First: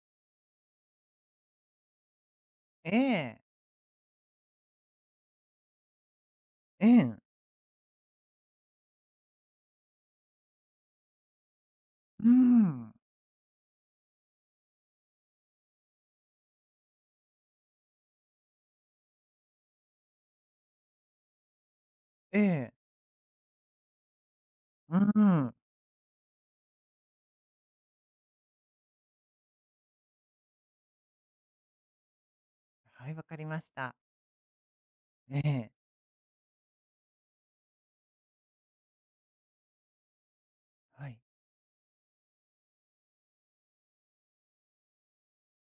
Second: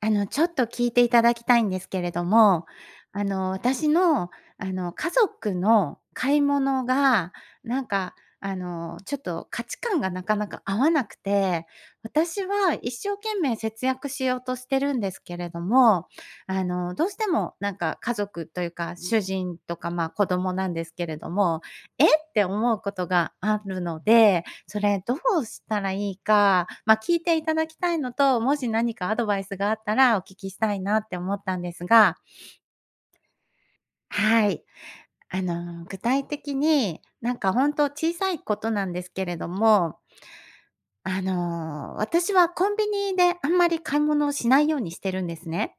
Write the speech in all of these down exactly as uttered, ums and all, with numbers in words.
あの、ちょっと聞いていただきたいんですけれども、えあえ、の、私の、あの、家族の買い物ええ、が、なんか、あの、ちょっと価値観がなかなか合わなくて、うー私はん、一生懸命節約しようとしてるんですけれども、あの、どうしてもなんか家族というか、主人とか、まあ、子供なんですけれども、えっえてえ、思うことがあるので、そうれどーうん。したらいいか、まあ、聞いていただきたいのと、もし何かアドバイスがあったらお聞きしたいなって思ったんですが、はい、わかりました。はい。えあえ、の、具体的に、なんか本当小さいことなんですけれども、はい。あの、私はコンビニであんまり買い物をしないようにしてるんですね。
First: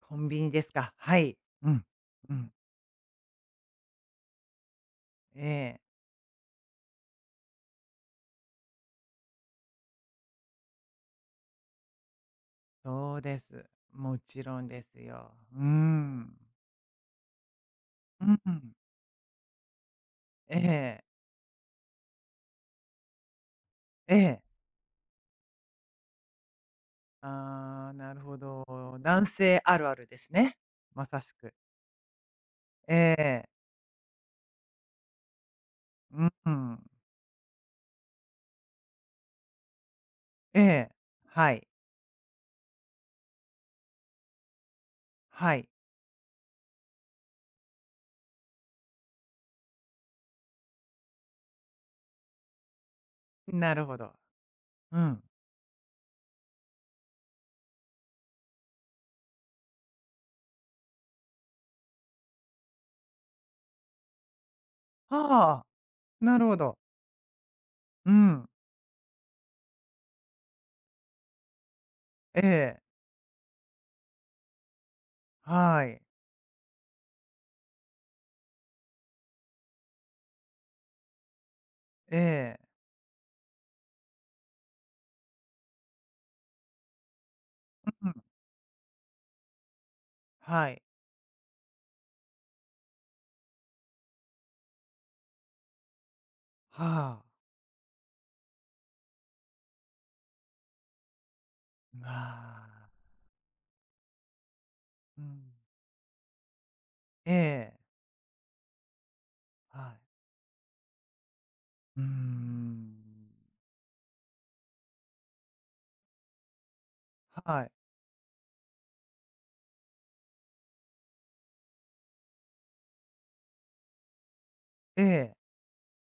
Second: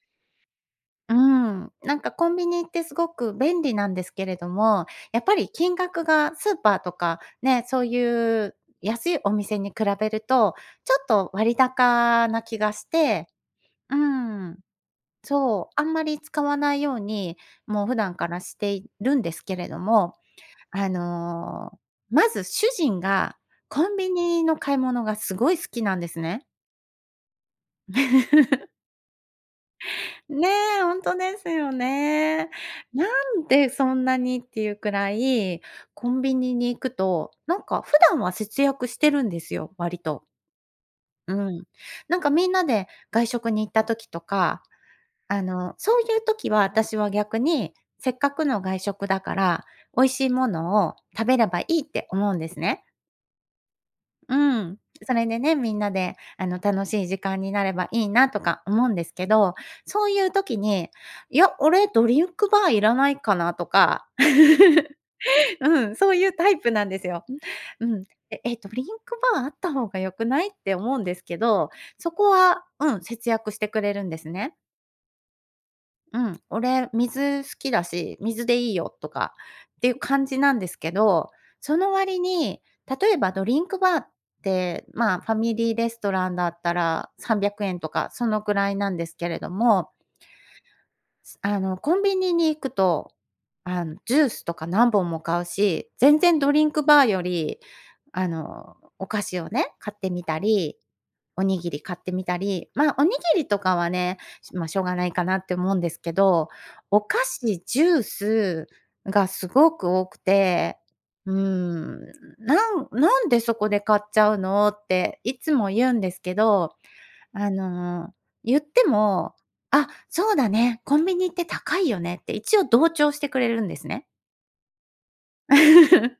コンビニですか。うはい。うん、ん、なんかコうンビん。ニってすごく便利なんですけれども、やっぱえり金え、額がスーパーとか、ね、そういう安いお店に比べると、ちょっと割高な気がしそうて、です。うもちん、ろんですよ。うーそう、あんまりん。使わないように、もう普段かうらしてん。いるんですけれども、えあえ、の、まず主人がコンビええ。ニの買い物がすごい好きなんですね。ああ、なるほど。男性あるあるですねね。え、ほんまとさしですく。よね。えなんえ、でそんなにっていうくらい、コうンんビうニに行ん。くと、なんか普段は節約してるんですよ、割と。ええ、うはん。い、なんかみんなで外食に行った時とか、あはい。の、そういう時は私は逆に、せっかくの外食だから、美味しいものを食べればいいって思うんですね。なるほど。うん。うそん。れでね、みんなで、あの、楽しい時間になればいいなとか思うんですけど、そういう時に、いや、俺ドリンクバーいらないかなとか、はあ、うん、そういうなるタほイプど。なんですよ。うん。うえ、ん、え、ドリンクバーあった方が良くないって思うんですけど、そこえは、え。うん、節約してくれるんですね。はい。うん、俺水好きだし、水でいいよとかっていう感じなんですけど、そのえ割に、え。例えばドリンクバーって、まあ、ファミリーレストランだったらさんびゃくえんとうかん。そのぐらいなんですけれども、はい。すあの、コンビニに行くと、あの、ジュースとか何本も買うし、全然ドリンクバーはよあ。り、あの、お菓子をね、買ってみたり、おにぎり買っまてみたり、あ、まあ、おにぎりとかはね、まあ、しょうがないうかなん。って思うんですけど、お菓え子、え。ジュースがすごはくい。多くて、うーうん、ーなんん。なんでそこで買っちゃうのっていつも言うんですけどあはい。の、言っても、「あ、そうだね、コンビニって高いよね」って一応同調してくれるんですね。ええ。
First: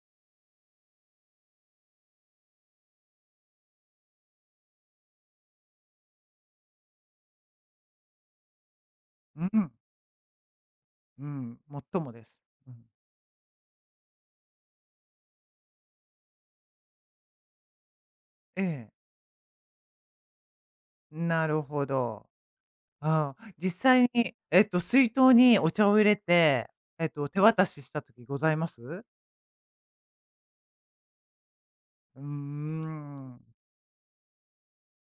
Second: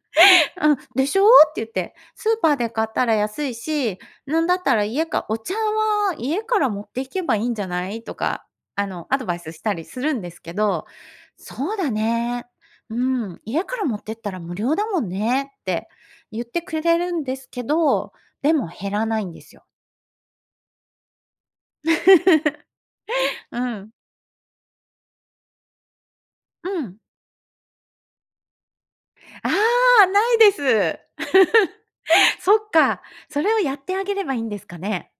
うん、「でしょ？」って言って、「スーパーで買ったら安いし、なんだったら家かお茶は家から持っていけばいいんじゃない？」とか、あの、アドバイうスしん。たりするんですけど、うん、「そうもっだともです。ね、うん。うん、家から持ってったら無料だもんね」って言ってくれるんですけど、でえもえ、減らないんですよ。なるほど。ああ、う実ん。際に、えっと、水筒にお茶を入れて、うん。えっと、手渡しした時ございます？ああ、ないです。うー そっか、ん。それをやってあげればいいんですかね？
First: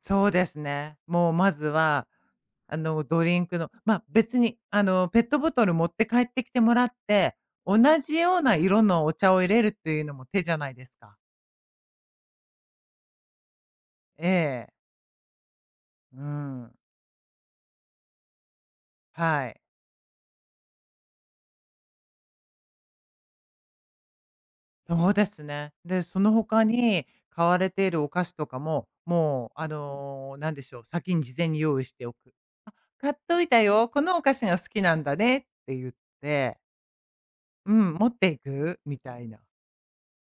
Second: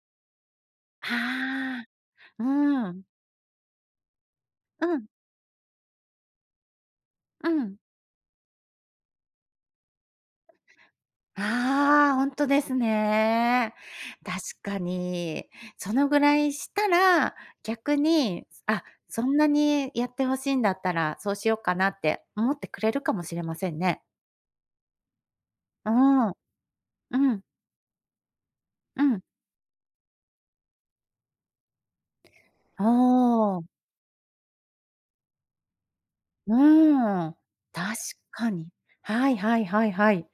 そうですね。もうまずあは、あ、あうん。の、ドリンクの、ま、別に、あうん、の、ペットボトル持って帰ってきてもらって、うん。同じような色のお茶を入れるっていうのも手じゃないですか。ああ、本当ですね。え確え。かに。そのぐうらいん。したら、逆に、あ、そんなはい。にやってほしいんだったら、そうしようかなって思ってくれるかもしれませんね。そうですね。うで、そん、の他にうん、買われているお菓子とかも、うん。もう、あの、なんでしょう、先に事前に用意しておく。「買っといおたん、よ、このお菓子が好きなんだね」って言っうて、ん。うん、確「持っていかに。く？」みたいはいな。はいはいはい。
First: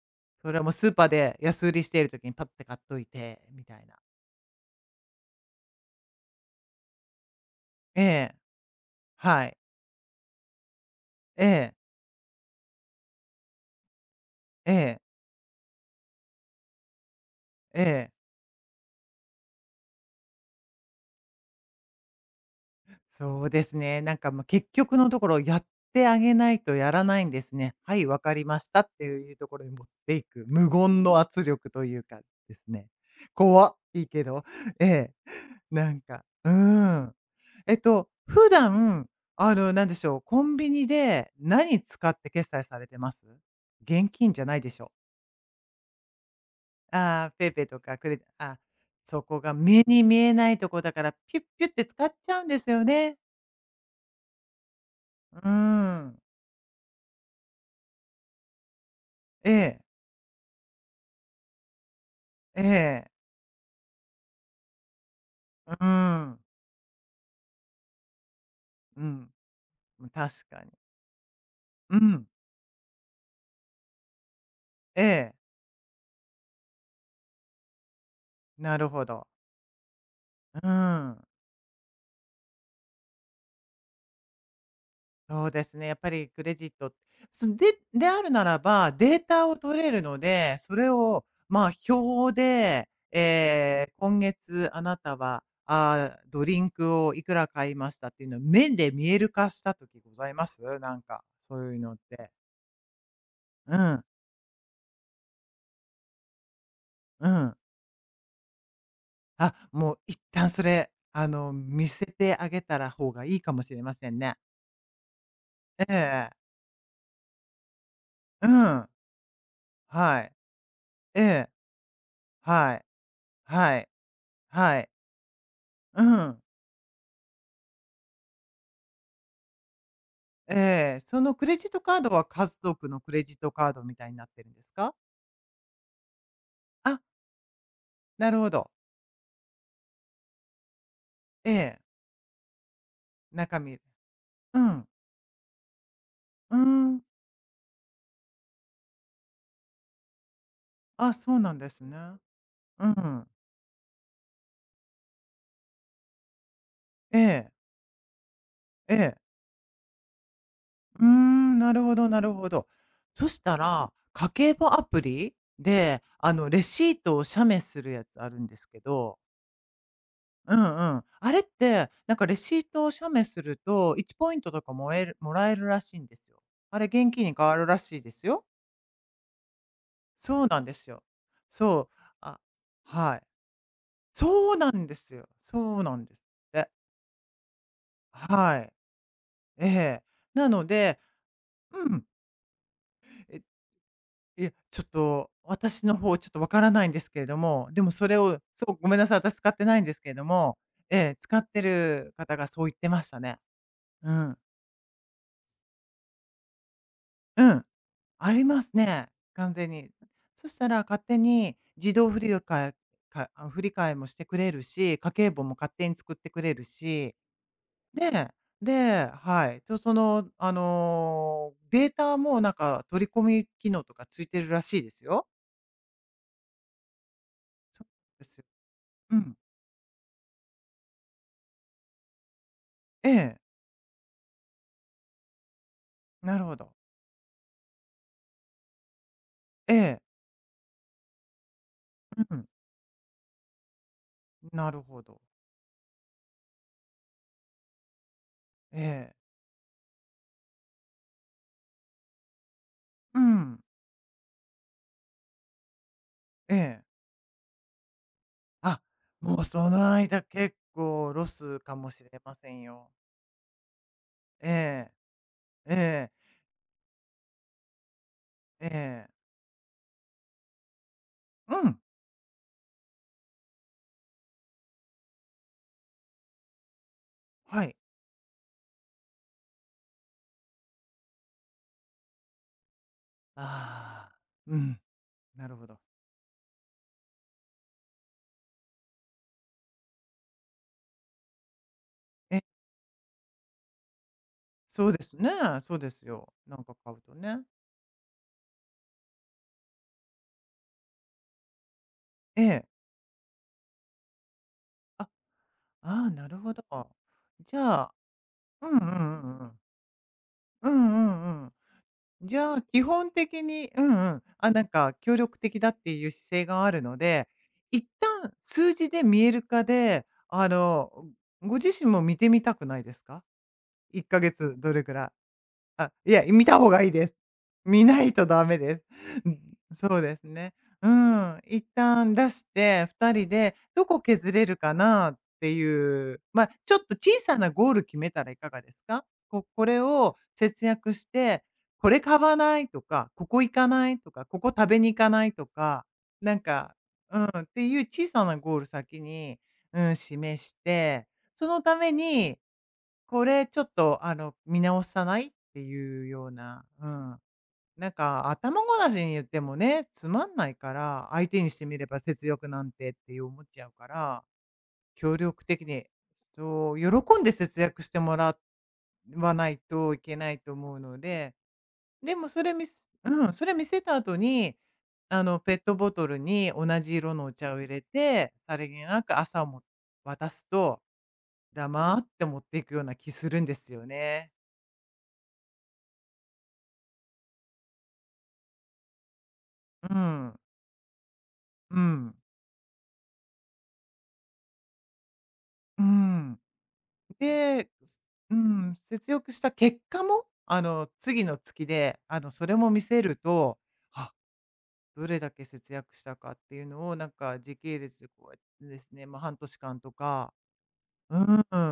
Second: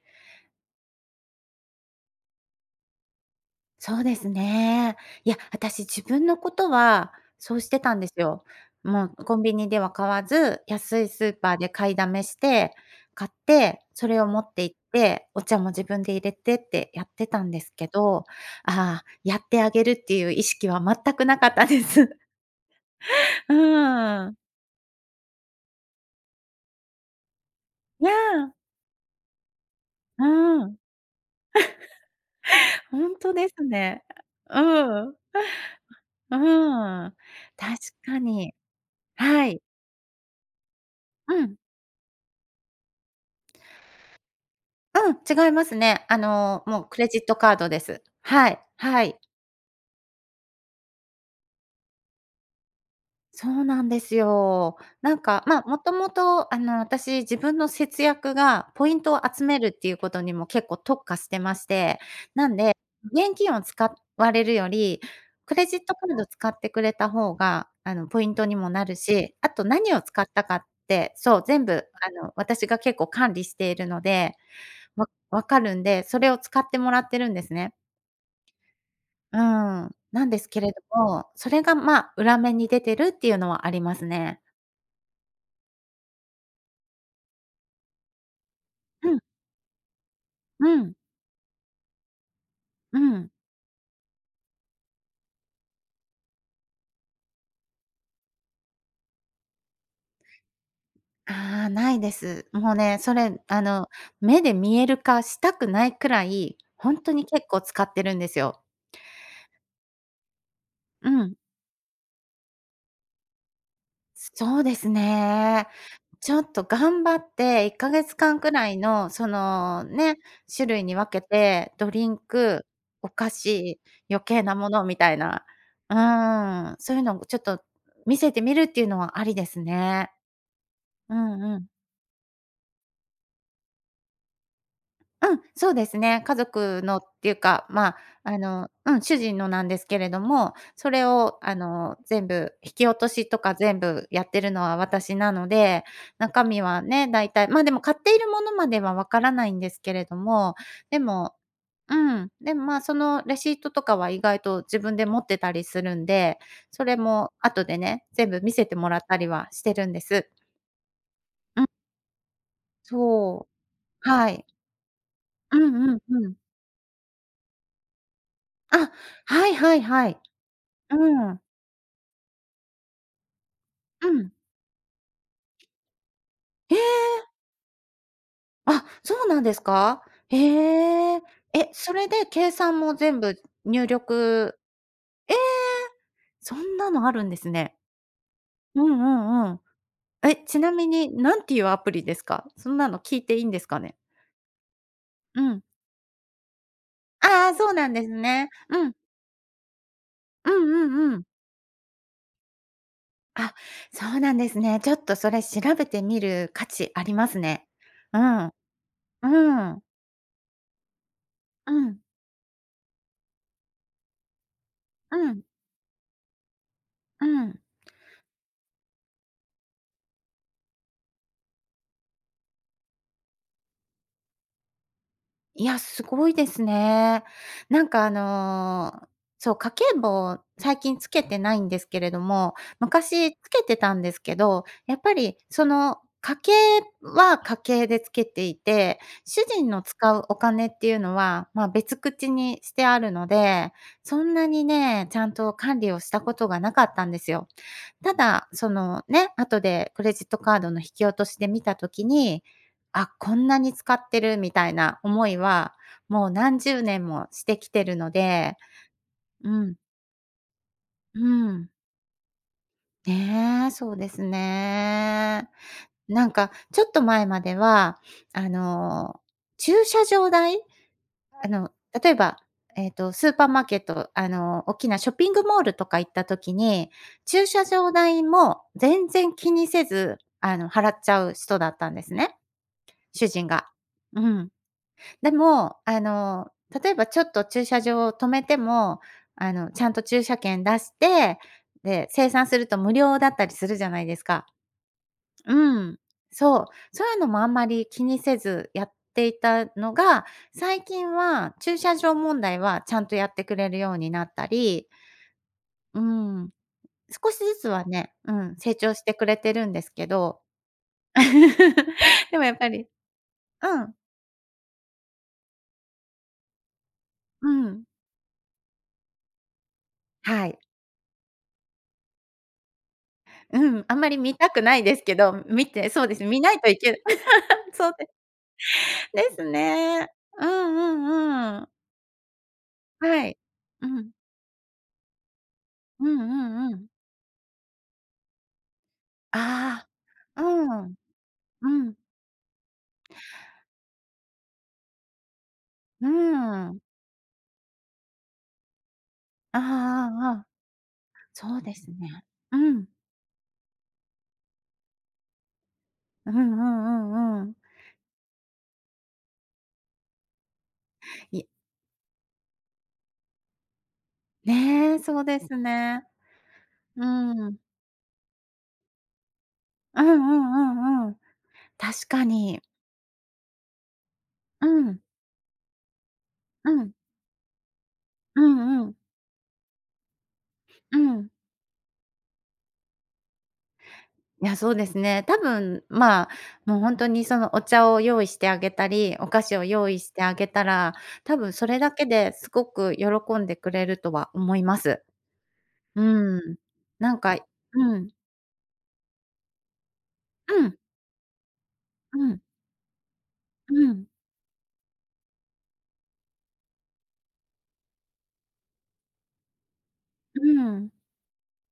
それはもうスーパーで安売りしている時にパッて買っといて、みたいな。そうですね。いや、私自分のことはそうしてたんえですえ、よ。もうコンはビい。ニでは買わず、安いスーえパーでえ、買いだめして、買って、それを持ってえ行っえ、て、お茶も自分で入れてってやってたんですえけえ。ど、ああ、やってあげるっていう意識は全くなかったです。そう うですね。なんーかん。もう結局のところやってあげないとやらないんですね。はい、いや、わかりましたっていうところに持っていうく。無ん。言の圧力というかですね。本当です怖いね。いけど。うええ、ん。なんか、ううーん。ん。え確っと、か普に。段、はあい。の、なんでしょう、コンビニでうん。何使って決済されてます？現金じゃないでしょう？うん、違いますね。あの、もうクレジッああ、トペ a カ y ー p ドとでかす。クレジはあ、い、はい。そこが目に見えないとこだから、ピュッピュッて使っちゃうんですよね。そうなんですよ。なんうか、まあ、もとーもん。と、あの、私、自分の節約がポイントを集えめるっえ、ていうことにも結構特化してまして、なんえで、え、現金を使われるより、クレうジッートカードん、使ってくれた方が、あの、ポイントにもなるうん、し、あと何を使った確かっかに。て、そう、全部、うあん、の、私が結構管理しているので、えわえ、分かるんで、それを使ってもらってるんですね。なるほど。うん、なんですけうれどん。も、それが、まあ、裏面に出てるっていうのはありますね。そうですね、やっぱりクレジットそでであるならば、うデーん、タを取れるので、そうれん、を、まあ、表で、うん。えー今月あなたは、あードリンクをいくら買いましたっていうのを目で見える化した時ございます？なんか、そああ、ういうなのっいでて。す。もうね、それ、あうの、ん、目で見える化したくないくらい、ほんとにう結ん。構使ってるんですよ。あ、もう一旦それ、うあん、の、見せてあげたら方がいいかもしれませんね。そうですね。ええちょえ。っと頑張っていっかげつかんうくらいん。の、その、ね、はい。種類に分えけえ。て、ドリンク、はい。お菓は子、い。余計なもはのい。みたいな。ううん。ーん、そういうのをちょっと見せてみるっていうのはありですね。ええ、うそのんクレうん。ジットカードは家族のクレジットカードみたいになってるんですか？うん、そうですね。家族あ、のっていうか、まあ、なあるほの、ど。うん、主人のなんですけれども、それをえあえ、の、全部引き落としとか中身全部やってるうのはん。私なので、中う身はん。ね、大体、ま、あでも買っているものまではわからないんですけれども、であ、そもうなんですうね。ん、でも、まあ、うそのん。レシートとかは意外と自分で持ってたりするんで、それえもえ、後でね、全部見せてもえらったえ。りはしてるんです。うーん、うん、なるほどなるほど。そしそたら、う、家はい。計簿アプリうんうんで、うあん。の、レシートを写メするやつあるんですけあ、ど、はいはいはい。うんうん。うあれん。って、なんかレシートを写メすると、ういちポん。イントとかもえるもらえるらしいんですよ。えあれ現金え！に変わるらしいですよ。あ、そうなんですか？そうなんですよ。へえ。え、そそう。れであ、計算もは全い。部入そう力なんですよ。ええ！そうなんですっそて。んなのあるんですね。はい。うんうんうん。ええ。え、なちのなみで、に何ていうアうプリん。ですか？そんなの聞いてえ、いいんですかね？いや、ちょっと、うん。私の方ちょっとわからないんですけれどああ、も、そうでなもんでそすれを、ね。そう、うごん。めんなさい、私使ってないんですけれどうんも、うえんえ、うん。使ってる方がそう言ってましたね。あ、そううなん。んですね。ちょっとそれ調べてみる価値ありますうん。ね。うありん。ますね、完う全ん。に。そしたら勝手にう自ん。動振り替えかあ、振り替えもしてくれるし、家う計簿ん。も勝手に作ってくれるしうん。で、で、はい。と、その、あの、データもなんか取り込み機能とかついてるらしいですよ。いや、すごいですね。そなんかあうですよ。の、うん。そう、家計簿、最近つけてないんですけれども、え昔え、つけてたんですけど、やっぱりその、家なる計ほど。は家計でつけていて、主人えのえ、使うお金っていうのは、ま、別口うん、にしてあるので、そんなになるほね、ちど。ゃんと管理をしたことがなかったんですよ。ただ、そえのえ、ね、後でクレジットカードの引き落としで見たときに、あ、うこんなん、に使ってるみたいな思いは、もうえ何十え。年もしてきてるので、あ、もううそん、の間結構ロうスん。かもしれませんよ。ねえ、そうですえね。え、ええ、なんか、ちょっと前までは、あええ、の、駐車場代あうの、ん、例えば、えっと、スーパーマーケット、あの、大きなショッピングモールとか行った時に、駐は車い。場代も全然気にせず、あの、払っちゃう人だったんですね、主人が。ああ、うん。うん、でなるほも、ど。あの、例えばちょっと駐車場を止めても、あの、ちゃんと駐車券出して、で、精え、算すると無料だったりするじゃないですか。そうですね、そううでん、すよ。なそんう。か買うそういとうのもね。あんまり気にせずやっていたのが、最近は駐車場え問題え。はちゃんとやってくれるようになったり、あうああ、なるん、ほど。少しじずつゃはあね、うん、う成んうんう長してくれんうてん。るんですけど。うんうんうん。じでもやゃっあ、ぱ基り本的にううんうん、ん。あ、なんか協力的だっていう姿勢があるので、うん、一旦数字で見える化で、はあい。の、ご自身も見てみたくないですかうん、あ？1んまりヶ見た月くどなれいくですらい。けど、見てあ、そういでや、すね、見見なたい方といがいいけない です。見そうなでいとダメです。でうん、すそうね。ですうんね。ううん、んう一ん。旦出して、ふたりはい。でどうこん。削れるかなってうんいう、うまあ、ちんうょっん。と小さなゴール決めたらいかがですか？ここれあをあ、節う約ん、して、うこん。れ買わないとか、ここ行かないとか、ここ食べに行かないとか、うなんか、ん。うん、っていう小さなゴール先に、ああうん、ああ示ああ。して、そそのうたですめね。にうん。これちょっと、あの、見直さない？っていうよううんうな、うんうん。んうん。なんか、頭ごなしに言ってもね、つまんないから、相手いにしてみれば節約なんてって思っちゃうから、ね、協そうで力す的に、ね。そう、う喜んでん。節約してもらわないというんうけないと思うんのうんうん。で、確でかもそれに。見すうん、それ見せた後に、うん。あの、ペットボトルに同うん。じ色のお茶を入れて、うさりんげうん。なく朝も渡すと、うん。黙って持っていくような気するんですよね。いや、そうですね。多分、まあ、もうほんとにそのお茶を用意してあげたり、お菓子を用う意してあん、げたら、多分そうれだけん、ですごく喜んでくれるとは思います。ううん。ん。なんかで、うすん。うん、節約した結果も、うあん。の、次の月で、あうの、ん。それも見せると、うん。あ、どれだけ節約したかっていうのを、なんか、時系列でこうやってですね、まあ、半年間とか、うん。うん。う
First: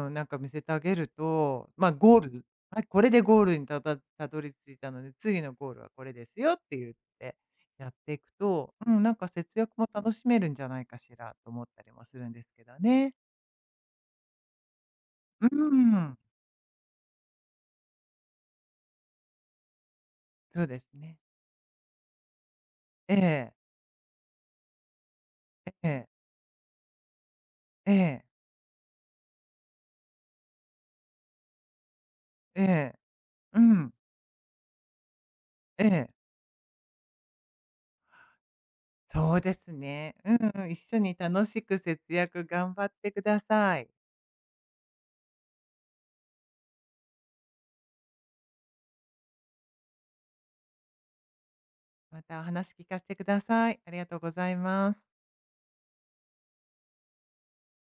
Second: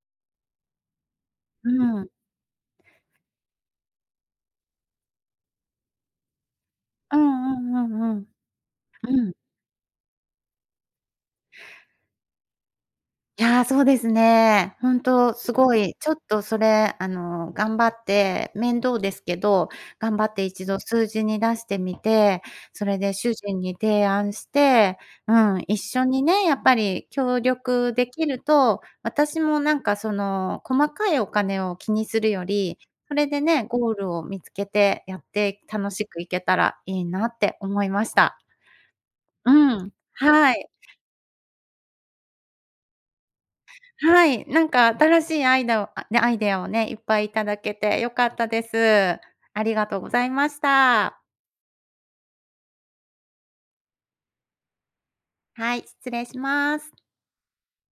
ん、なんか見せてあげると、まあ、うん。ゴールはい、これでゴールにたたたどり着いたので、次のゴールはこれですよって言っうて、んうやってんうんいうくん。と、うん、なんうかん。節約も楽しめるんじゃないかしらと思ったりもするんですけどね。いや、そうですね。ほんとうーすごい、ちょん、っとそれ、あの、頑張って面倒ですけど、頑張ってそ一うで度す数ね。字に出してみて、それでえ主え、人に提案して、うん、一え緒え、にね、やっぱり協力えでえ、きると、私もなんかその、細かいお金を気にするよえり、え、それでうね、ゴん、ールを見つけてやってえ楽しえ、くいけたらいいなって思いました。そううですん、ね。うんはうい。ん、一緒に楽しく節約頑張ってください。はい、なんか新しいアイダをあね、アイデアをね、いっぱいいただけて良かったです。ありがとうございました。またお話聞かせてください。ありがとうございます。はい、失礼します。